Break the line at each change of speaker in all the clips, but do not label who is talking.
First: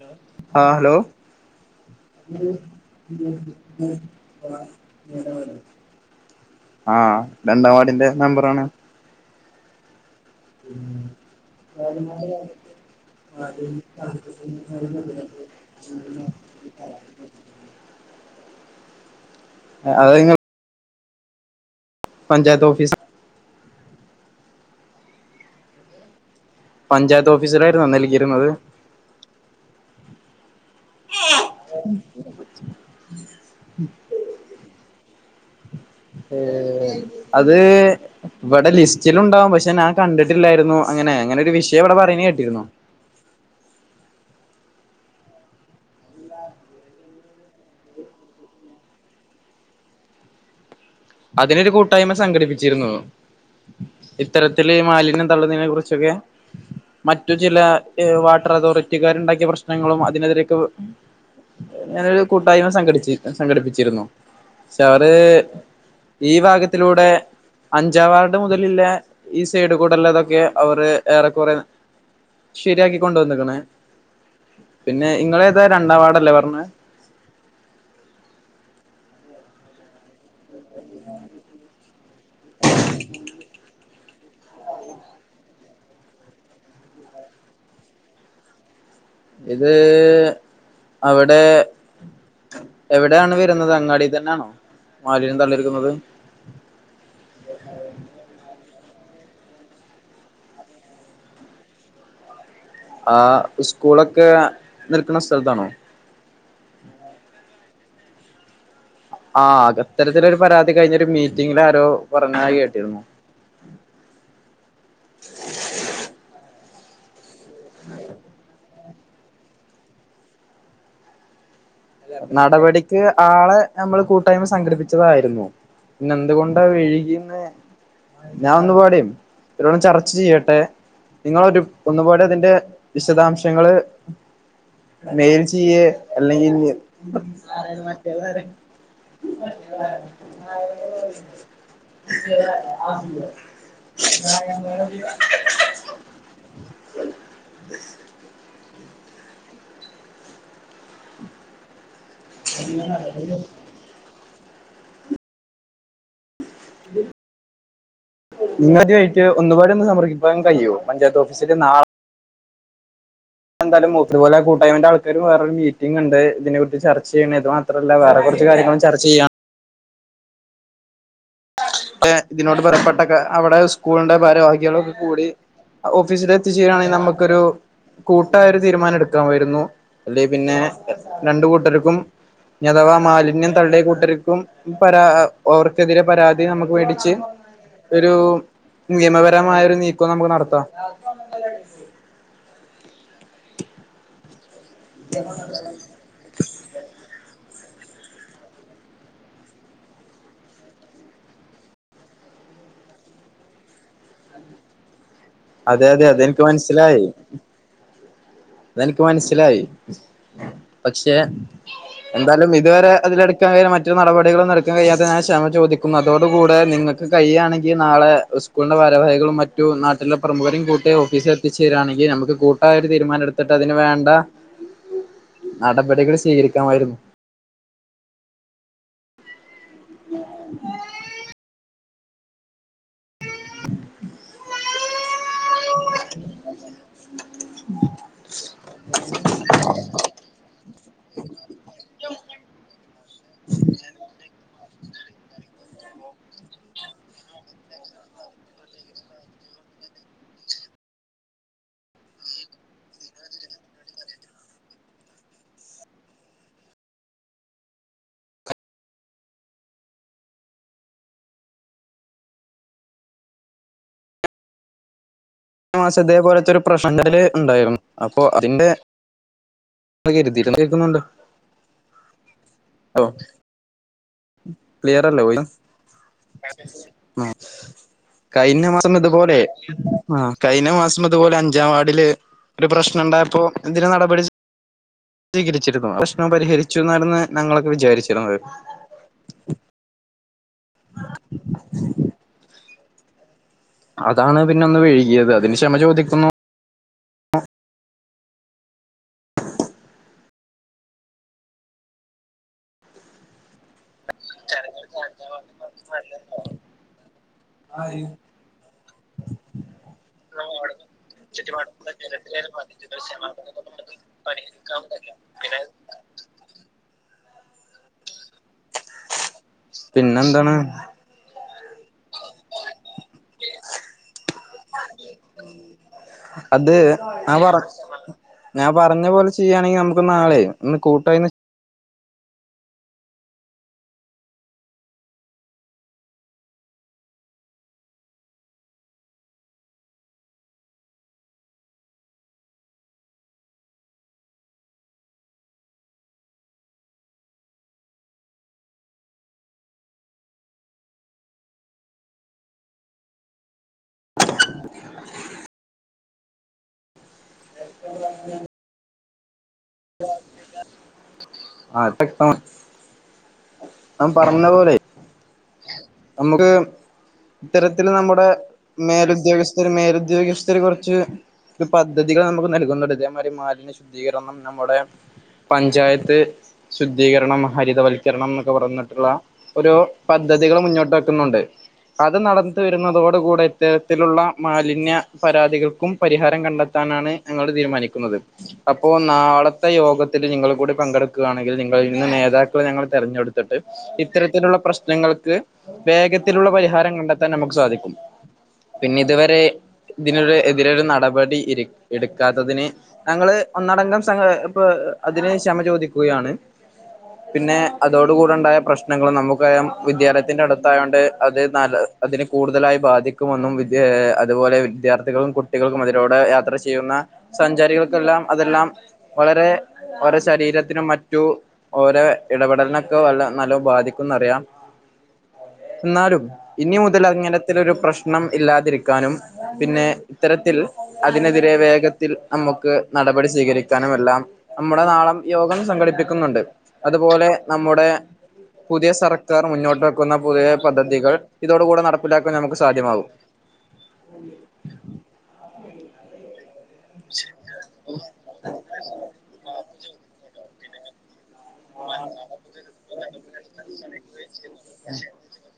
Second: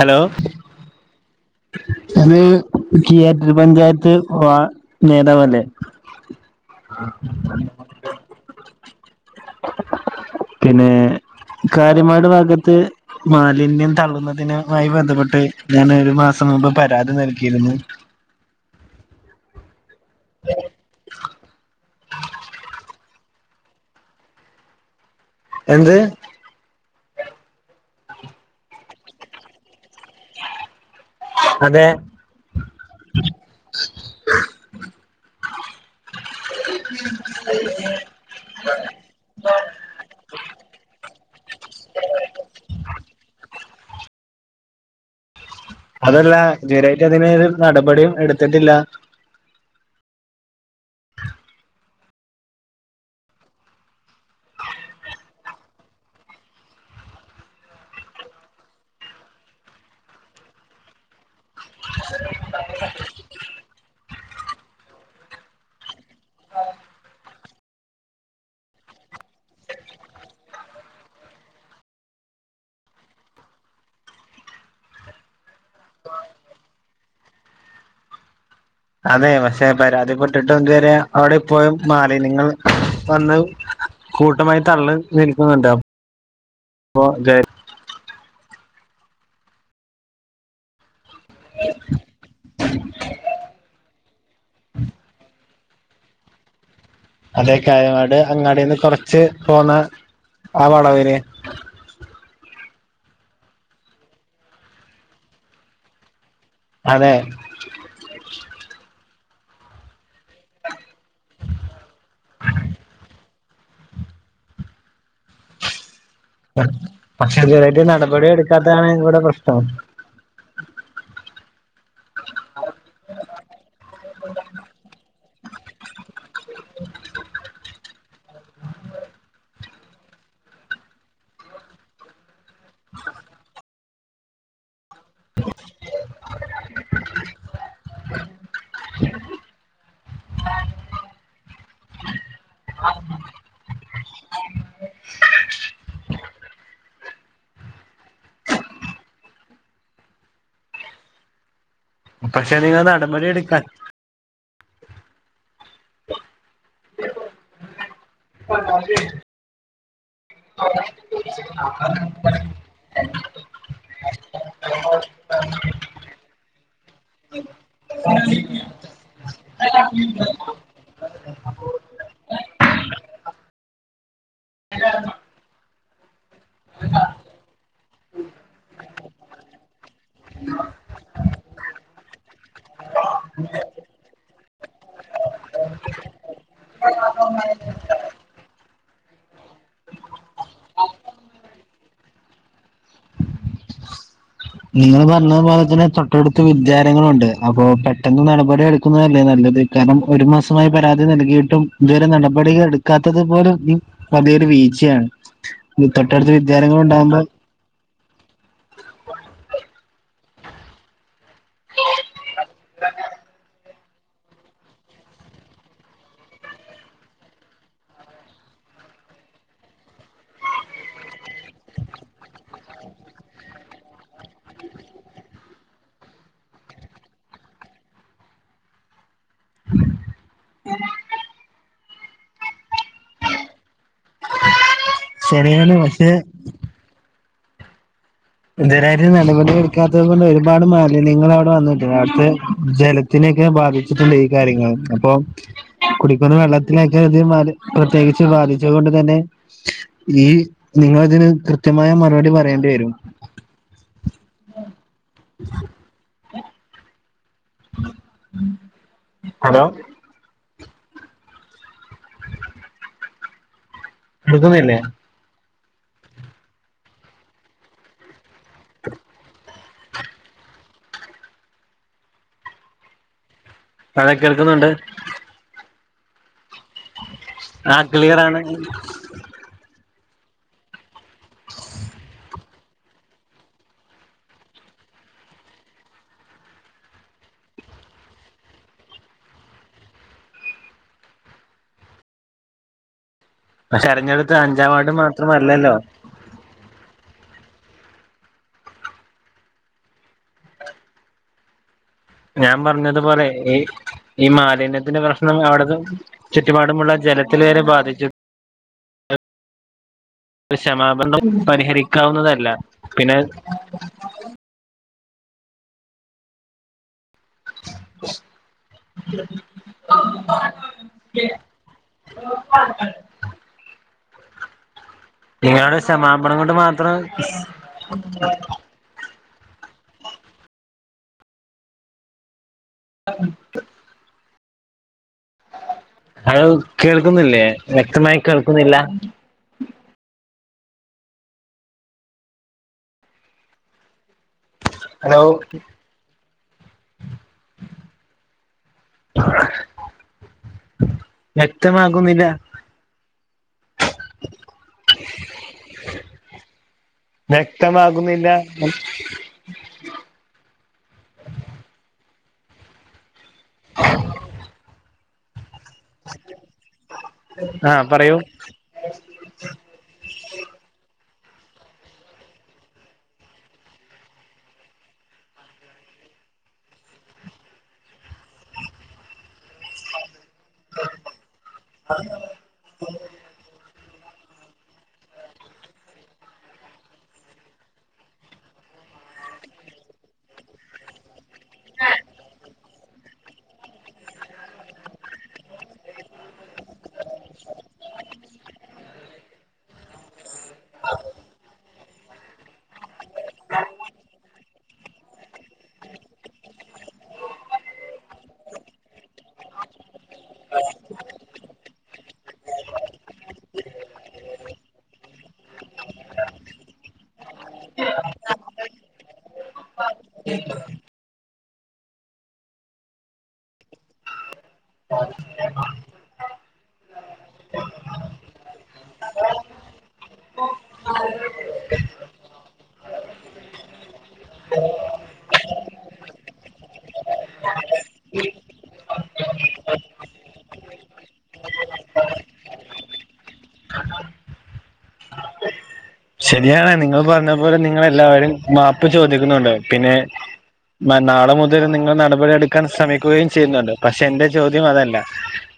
ലൊ ആഹ് ഹലോ
അത് കീയാറ്റൂർ പഞ്ചായത്ത് വാ നേതാവല്ലേ
ആഹ് രണ്ടാം വാർഡിന്റെ മെമ്പറാണ്
പിന്നെ കാരിമാട് ഭാഗത്ത് മാലിന്യം തള്ളുന്നതിനുമായി ബന്ധപ്പെട്ട് ഞാന് ഒരു മാസം മുമ്പ് പരാതി നൽകിയിരുന്നു
ആഹ് അതെ നിങ്ങൾ പഞ്ചായത്ത് ഓഫീസ്
എന്ത്
പഞ്ചായത്ത് ഓഫീസിലാരുന്നോ നൽകി ഇരുന്നത്
അതെ
[inaudible] ഏഹ് അത് ഇവിടെ ലിസ്റ്റിലുണ്ടാവും പക്ഷേ ഞാൻ കണ്ടിട്ടില്ലായിരുന്നു അങ്ങനെ അങ്ങനെ ഒരു വിഷയം ഇവിടെ പറയ്ണെ കേട്ടിരുന്നു
അതല്ല ജരേറ്റ് അതിന് ഒരു നടപടിയും എടുത്തിട്ടില്ല
അതിനൊരു കൂട്ടായ്മ സംഘടിപ്പിച്ചിരുന്നു ഇത്തരത്തില് മാലിന്യം തള്ളുന്നതിനെ കുറിച്ചൊക്കെ മറ്റു ചില വാട്ടർ ഏഹ് അതോറിറ്റിക്കാര് ഇണ്ടാക്കിയ പ്രശ്നങ്ങളും അതിനെതിരൊക്കെ ഇങ്ങനൊരു കൂട്ടായ്മ സംഘടിച്ചി സംഘടിപ്പിച്ചിരുന്നു പക്ഷേ അവര് ഈ ഭാഗത്തിലൂടെ അഞ്ചാംവാർഡ് മുതലില്ലേ ഈ സൈഡ് കൂട് ഇല്ലതൊക്കെ അവര് ഏറെക്കൊറേ ശരിയാക്കി കൊണ്ട് വന്നിക്ക്ണ് പിന്നെ ഇങ്ങളേതാ രണ്ടാം വാർഡല്ലേ പർണ്ണേ
അതെ പക്ഷേ പരാതിപെട് ഇട്ടിട്ടു എന്തേരെ അവിടെ ഇപ്പോഴും മാലിന്യങ്ങൾ വന്ന് കൂട്ടമായി തള്ള് നിൽക്കുന്നുണ്ട് അപ്പോ ദേ
ഇത് അവടെ എവടെയാണ് വരുന്നത് അങ്ങാടിൽ തന്നെയാണോ മാലിന്യം തള്ളരുത് എന്നുള്ളത്
അതെ കായങ്ങാട് അങ്ങാടിന്ന് കൊറച്ച് പോന്ന് ആ വളവില്
ആഹ് ഉസ്കൂളൊക്കെ നിൽക്കുന്ന സ്ഥലത്താണോ
അതെ
ആഹ് അത്തരത്തിലൊരു പരാതി കഴിഞ്ഞൊരു മീറ്റിങ്ങില് ആരോ പറഞ്ഞാതായി കേട്ടിരുന്നു
പക്ഷേ ഇതുവരെ ആയിട്ട് നടപടി എടുക്കാത്താണ് ഇവിടെ പ്രശ്നം
നടപടിക്ക് ആളെ ഞമ്മള് കൂട്ടായ്മ സംഘടിപ്പിച്ചതായിരുന്നു പിന്നെ എന്തുകൊണ്ടാ വെഴികീന്ന് ഞാൻ ഒന്ന് പാടേം ഇതൊന്ന് ചർച്ച ചെയ്യട്ടെ നിങ്ങളൊരു ഒന്നുപോലെ ഇതിന്റെ വിശദാംശങ്ങള് മെയിൽ ചെയ്യേ അല്ലെങ്കിൽ എ ആരത് മറ്റേതാര് [unintelligible] [unintelligible] [inaudible]
പക്ഷേ നിങ്ങൾ നടപടി എടുക്കാൻ
നിങ്ങള് അദ്യവെയിക്ക് ഒന്നുപോലെ ഒന്ന് സമർക്കിപ്പാൻ കൈയോ പഞ്ചായത്ത് ഓഫിസില് നാള
[inaudible]
എന്താലും മൂതൃപോലെ കൂട്ടായ്മന്റെ ആൾക്കാര് വേറൊരു മീറ്റിംഗ് ഇണ്ട് ഇതിനെ കുറിച്ച് ചർച്ചേയുന്ന ഇതോ അത്രല്ല വേറെ കുറച്ച് കാര്യങ്ങളും ചർച്ച യ്യാം ഇതിനോട്്പറയപ്പെട്ടൊക്കെ അവിടെ സ്കൂളിന്റെ ഭാരവാഹികളും കൂടി ഓഫീസിലെത്തിചേരാണെങ്കിൽ നമുക്കൊരു കൂട്ടായ ഒരു തീരുമാനം എടുക്കാൻമായിരുന്നു അല്ല പിന്നെ രണ്ട് കൂട്ടർക്കും അഥവാ മാലിന്യം തള്ളി കൂട്ടർക്കും പരാ അവർക്കെതിരെ പരാ തി നമുക്ക് വേടിച്ച് ഒരു നിയമപരമായ ഒരു നീക്കം നമുക്ക് നടത്താം
ഇങ്ങള് പറഞ്ഞതു പോലെ തന്നെ തൊട്ടടുത്ത് വിദ്യാലയങ്ങളുംണ്ട് അപ്പോ പെട്ടെന്ന് നടപടി എടുക്കുന്നതല്ലേ നല്ലത് കാരണം ഒരു മാസമായി പരാതി നൽകിയിട്ട് ട്ടും ഇതുവരെ നടപടികൾ എടുക്കാത്തത് പോലും പതി യൊരു വീഴ്ചയാണ്
അതെ അതെ
തൊട്ടടുത്ത്
അതെനിക്ക്
വിദ്യാലയങ്ങൾ
മനസ്സിലായി
ഉണ്ടാകുമ്പോൾ
അതെനിക്ക് മനസ്സിലായി പക്ഷെ എന്താലും ഇത് വരെ അതിലെടുക്കാൻ കഴിയും മറ്റൊ നടപടികളൊന്നും എടുക്കൻ കഴിയാത്ത ഞാ ക്ഷമ ചോദി ക്കുന്നു അതോട കൂടെ നിങ്ങൾക്ക് കഴിയുകയാണെങ്കിൽ നാളെ സ്കൂളിന്റെ ഭാരവാഹികളും മറ്റു നാ ട്ടിലെ പ്രമുഖരും കൂട്ടി ഓഫീസിൽ എത്തിച്ചേരാണെങ്കിൽ നമുക്ക് കൂട്ടായ ഒരു തീരുമാനം എടുത്തിട്ട് അതിന് വേണ്ട നടപടികൾ സ്വീകരിക്കാമായിരുന്നു
ഞാന് പക്ഷേ ഇതുരാ നടപടി എടുക്കാത്തത് കൊണ്ട് ഒരുപാട് മാലിന്യങ്ങൾ അവിടെ വന്നിട്ടുണ്ട് അവിടുത്തെ ജല ത്തിനെയൊക്കെ ബാധിച്ചിട്ടുണ്ട് ഈ കാര്യങ്ങൾ അപ്പൊ കുടിക്കുന്ന വെള്ളത്തിലൊക്കെ അത് പ്രത്യേകിച്ച് ബധിച്ചത് കൊണ്ട് തന്നെ ഈ നിങ്ങളതിന് കൃത്യമായ മറുപടി പറയേണ്ടി വരും ഹലോ കേക്കുന്നില്ലേ
മാസ ഇതേപോലത്തെ ഒരു പ്രശ്ന ഉണ്ടായിരുന്നു അപ്പൊ അതിൻ്റെ കരുതിട്ട [unintelligible] കേക്കുന്നുണ്ടോ
അതെ കേൾക്കുന്നുണ്ട് ആ ക്ലിയർ ആണ്
കഴിഞ്ഞ മാസം ഇതുപോലെ ആഹ് കഴിഞ്ഞ മാസം അതുപോലെ അഞ്ചാം വാഡില് ഒരു പ്രശ്നം ഉണ്ടായപ്പോ എന്തിന് നടപടി സ്വീകരിച്ചിരുന്നു പ്രശ്നം പരിഹരിച്ചു ന്നാണ് ഞങ്ങളൊക്കെ വിചാരിച്ചിരുന്നത്
പക്ഷെ തെരഞ്ഞെടുത്ത
അതാണ് പിന്നെ
അഞ്ചാം
ഒന്ന്
വാർഡ്
വഴുകിയത് അതിന്
മാത്രമല്ലല്ലോ
ക്ഷമ ചോദി
ഞാൻ പറഞ്ഞതുപോലെ ഈ മാലിന്യത്തിന്റെ പ്രശ്നം അവിടത്തെ ചുറ്റുപാടുമുള്ള ജലത്തിൽ വരെ ബാധിച്ചു ക്ഷമാപരണംം പരിഹരിക്കാവുന്നതല്ല പിന്നെ
പണിയെക്കാവ [unintelligible] ത പിന്നെ പിന്നെ എന്താണ്
ഇയാളുടെ ക്ഷമാപണംം കൊണ്ട്
അത്
മാത്രം
ഞാൻ പറ ഞാൻ പറഞ്ഞ പോലെ ചെയ്യാണെങ്കി നമക്ക് നാളെ ഒന്ന് കൂട്ടായിന്ന്
ആഹ് ഹലോ കേൾക്കുന്നില്ലേ? വ്യക്തമായി കേൾക്കുന്നില്ല? ഹലോ വ്യക്തമാകുന്നില്ല. വ്യക്തമാകുന്നില്ലാന്ന്
[unintelligible] ഞാൻ പറഞ്ഞ പോലെയ് ഞമക്ക്
ആ
ഇത്തരത്തില്
പറയൂ
നമ്മടെ മേലുദ്യോഗസ്ഥര് മേലുദ്യോഗസ്ഥര് കൊറച്ച് ക്ക് പദ്ധതികള് നമക്ക് നൽകുന്നുണ്ട് ഇതേ മായിരി മാലിന്യ ശുദ്ധീകരണം നമ്മുടെ പഞ്ചായത്ത് ശുദ്ധീകരണം ഹരിതവൽക്കരണം ന്നൊക്കെ പറഞ്ഞിട്ട്ള്ള ഒരു പദ്ധതികള് മുന്നോട്ട് വെക്കുന്നുണ്ട് അത് നട ന്ന് വരുന്നതോട് കൂടെ ഇത്തരത്തിലുള്ള മാലിന്യ പരാതികൾക്കും പരിഹാരം കണ്ടെത്താനാണ് ഞങ്ങള് തീരുമാനിക്കുന്നത് അപ്പോ നാളത്തെ യോഗത്തില് നിങ്ങള് കൂടി പങ്കെട് ക്കാണെങ്കിൽ നിങ്ങളിൽ നിന്ന് നേതാക്കളെ ഞങ്ങള് തെരഞ്ഞെടുത്തിട്ട് ഇത്തരത്തിലുള്ള പ്രശ്നങ്ങൾക്ക് വേഗത്തിലുള്ള പരിഹാരം കണ്ടെ ത്താൻ നമക്ക് സാധിക്കും. പിന്നെ ഇത് വരെ ഇതിനൊരു എതിരൊരു നടപടി ഇരി എട്ക്കാത്തതിന് ഞങ്ങള് ഒന്നടങ്കം സഹ ഇപ്പൊ അതിന് ക്ഷമ ചോദി ക്കാണ് പിന്നെ അതോട് കൂടെ ണ്ടായ പ്രശ്നങ്ങള് നമക്കറിയാം വിദ്യാലയ ത്തിൻ്റട്ത്തായൊണ്ട് അത് നല്ല അതിനെ കൂടുതലായി ബാധിക്കുമെന്നും വിദ്യാ അത്പോലെ വിദ്യാർത്ഥികളും കു ട്ടികൾക്കും അതിലൂടെ യാത്ര ചെയ്യുന്ന സഞ്ചാരികൾക്കെല്ലാം അതെല്ലാം വളരെ അവരെ ശരീര മറ്റു ഓരോ ഇടപെടൽനൊക്കെ വല്ല നല്ലോം ബാധിക്കുന്നറിയാം എന്നാലും ഇനി മുതൽ അങ്ങനെത്തൊരുരു പ്രശ്നം ഇല്ലാതിരിക്കാനും പിന്നെ ഇത്തരത്തിൽ അതിനെതിരെ വേഗത്തിൽ അമ്മക്ക് നടപടി സ്വീകരിക്കാനുമെല്ലാം അമ്മുടെ നാളം യോഗം സംഘടിപ്പിക്കുന്നുണ്ട് അത്പോലെ നമ്മുടെ പുതിയ സർക്കാർ മുന്നോട്ട് വെക്കുന്ന പുതിയ പദ്ധതികൾ ഇതോട് കൂടെ നടപ്പിലാക്കാൻ നമുക്ക് സാധ്യമാകും.
ശെര്യാണ് നിങ്ങൾ പർഞ്ഞ പോലെ നിങ്ങളെല്ലാരും മാപ്പ് ചോദിക്കുന്നുണ്ടാവും പിന്നെ മ നാളെ മുതൽ നിങ്ങൾ നടപടി എട്ക്കാൻ ശ്രമിക്കുകയും ചെയ്യുന്നുണ്ട് പക്ഷെ എന്റെ ചോദ്യം അതല്ല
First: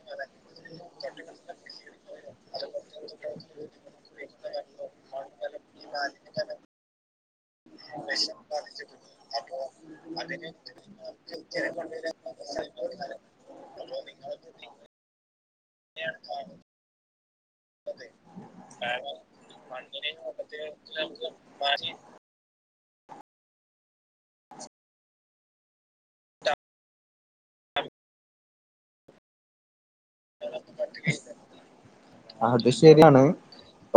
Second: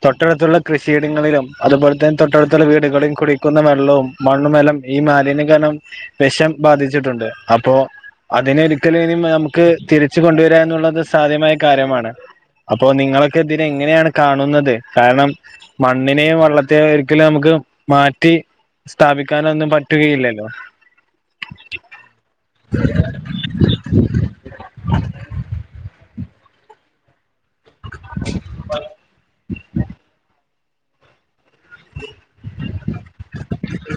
തൊട്ടട്ത്തുള്ള കൃഷിയിടങ്ങളിലും അതുപോലെ തെൻ തൊട്ടട്ത്തുള്ള വീടുകളിൽ കുടിക്കുന്ന വെള്ളവും മണ്ണുമെല്ലാം ഈ മാ ലിന്യം കാരണം വെഷം ബാധിച്ചിട്ടുണ്ട് അപ്പോ അതിനൊരിക്കലും ഇനി നമക്ക്. തിരിച്ച് കൊണ്ടുവരുക ന്നുള്ളത് സാധ്യമായ കാര്യമാണ്. അപ്പോ നിങ്ങളൊക്കെ ഇതിനെ എങ്ങനെയാണ് കാണുന്നത്? കാരണം മണ്ണിനെയും വെള്ള ത്തെ ഒരിക്കലും നമക്ക് മാറ്റി സ്ഥാപിക്കാനൊന്നും പ റ്റുകയില്ലല്ലോ
[unintelligible]
[unintelligible]
അത് ശെര്യാണ്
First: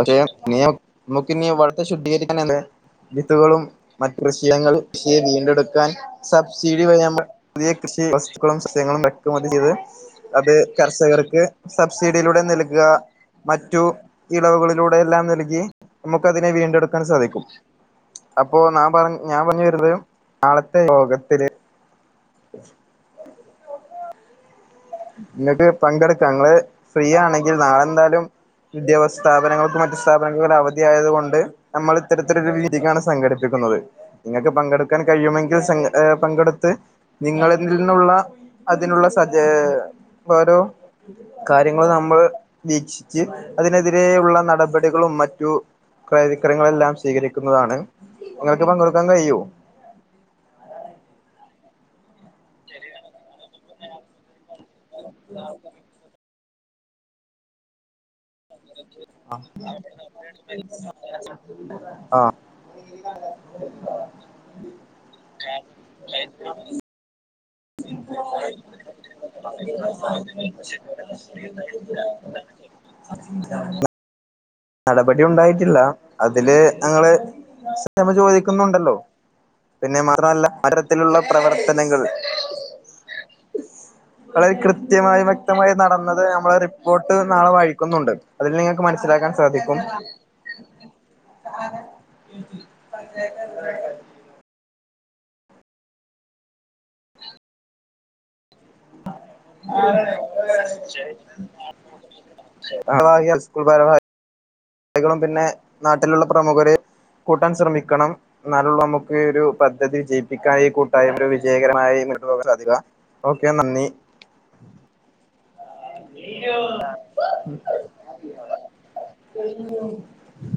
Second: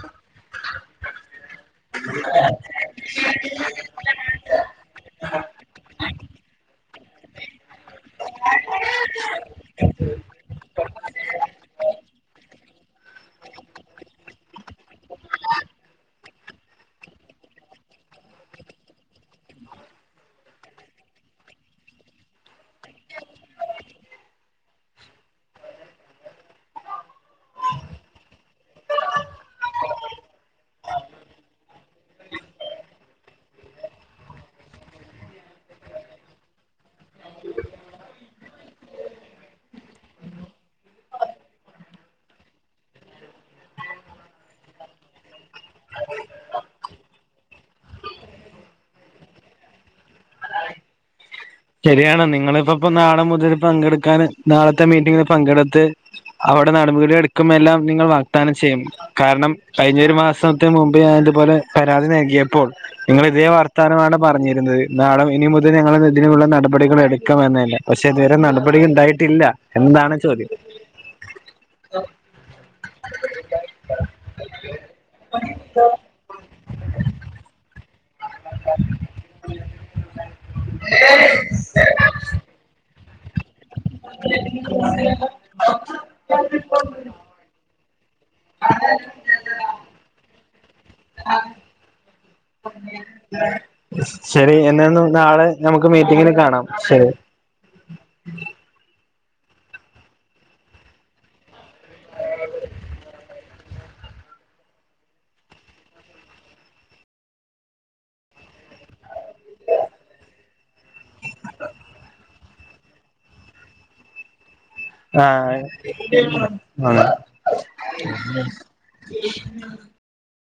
[unintelligible] നമുക്ക് നി വെള്ളത്തെ ശുദ്ധീകരിക്കാൻ [unintelligible] വിത്തുകളും മറ്റു കൃഷിയങ്ങൾ കൃഷിയെ വീണ്ടെടുക്കാൻ സബ്സിഡി വഴി നമ്മൾ പുതിയ കൃഷി വസ്തുക്കളും സസ്യങ്ങളും ഇറക്കുമതി ചെയ്ത് അത് കർഷകർക്ക് സബ്സിഡിയിലൂടെ നല് കാ മറ്റു ഇളവുകളിലൂടെ എല്ലാം നൽകി നമുക്ക് അതിനെ വീണ്ടെടുക്കാൻ സാധിക്കും അപ്പൊ ന്നാ പറഞ്ഞ് ഞാൻ പറഞ്ഞു വരുന്നത് നാളത്തെ യോഗത്തില് [inaudible] ന്നിട്ട് പങ്കെടുക്കാ ഇങ്ങള് ഫ്രീ ആണെങ്കിൽ നാളെ എന്തായാലും വിദ്യാഭ്യാസ സ്ഥാപനങ്ങൾക്കും മറ്റു സ്ഥാപനങ്ങളും അവധിയായതു കൊണ്ട് നമ്മള് ഇത്തരത്തിലൊരു രീതിക്കാണ് സംഘടിപ്പിക്കുന്നത് ഇങ്ങക്ക് പങ്കെടുക്കാൻ കഴിയുമെങ്കിൽ സൻ പങ്കെടുത്ത് നിങ്ങളെതിൽ നിന്നുള്ള അതിനുള്ള സജ്ജേ ഓരോ കാര്യങ്ങൾ നമ്മൾ വീക്ഷിച്ച് അതിനെതിരെയുള്ള നടപടികളും മറ്റു ക്രയ വിക്രയങ്ങളെല്ലാം സ്വീകരിക്കുന്നതാണ് നിങ്ങക്ക് പങ്കെടുക്കാൻ കഴിയോ
ശരിയാണ് നിങ്ങളിപ്പ ഇപ്പ നാളെ മുതൽ പങ്കെടുക്കാന് നാളത്തെ മീറ്റിങ്ങില് പങ്കെടുത്ത് അവടെ നടപടി എടുക്കുമ്പോ എല്ലാംനിങ്ങൾ വേണം വാക്ദാനം ചെയ്യും കാരണം കഴിഞ്ഞൊരു മാസത്തി മുമ്പേ ഞാൻ ഇതുപോലെ പരാതി
ആഹ്
നൽകിയപ്പോൾ നിങ്ങള് ഇതേ വർത്താനമാണ് പറഞ്ഞിരുന്നത് നാളെ ഇനി മുതൽ ഞങ്ങൾ ഇതിനുള്ള നടപടികൾ എട് ക്കും എന്നന്നെ പക്ഷെ ഇതുവരെ നടപടി ഉണ്ടായിട്ടില്ല എന്നാണ് ചോദ്യം [inaudible]
[unintelligible] നടപടി ഉണ്ടായിട്ടില്ല അതില് ഞങ്ങള് ക്ഷമ ചോദിക്കുന്നുണ്ടല്ലോ പിന്നെ [unintelligible] മരത്തിലുള്ള പ്രവർത്തനങ്ങൾ അതായ കൃത്യമായി വ്യക്തമായി നടന്നത് നമ്മളൊരു റിപ്പോട്ട് നാളെ വാഴിക്കുന്നുണ്ട് അതിൽ നിങ്ങക്ക് മനസ്സിലാക്കാൻ സാധിക്കും
[unintelligible] ശരി എന്നെ ഒന്ന് നാളെ നമുക്ക് മീറ്റിങ്ങന് കാണാം ശരി
[unintelligible] സ്കൂൾ ഭാര ളികളും പിന്നെ നാട്ടിലുള്ള പ്രമുഖരെ കൂട്ടാൻ ശ്രമിക്കണം എന്നാലെ ഒള്ളു അമ്മക്ക് ഒരു പദ്ധതി വിജയിപ്പിക്കാൻ ഈ കൂട്ടായ്മ വിജയകരമായിമുന്നോട്ട് പോവാൻ സാധിക്ക ഓക്കെ നന്ദി
[unintelligible]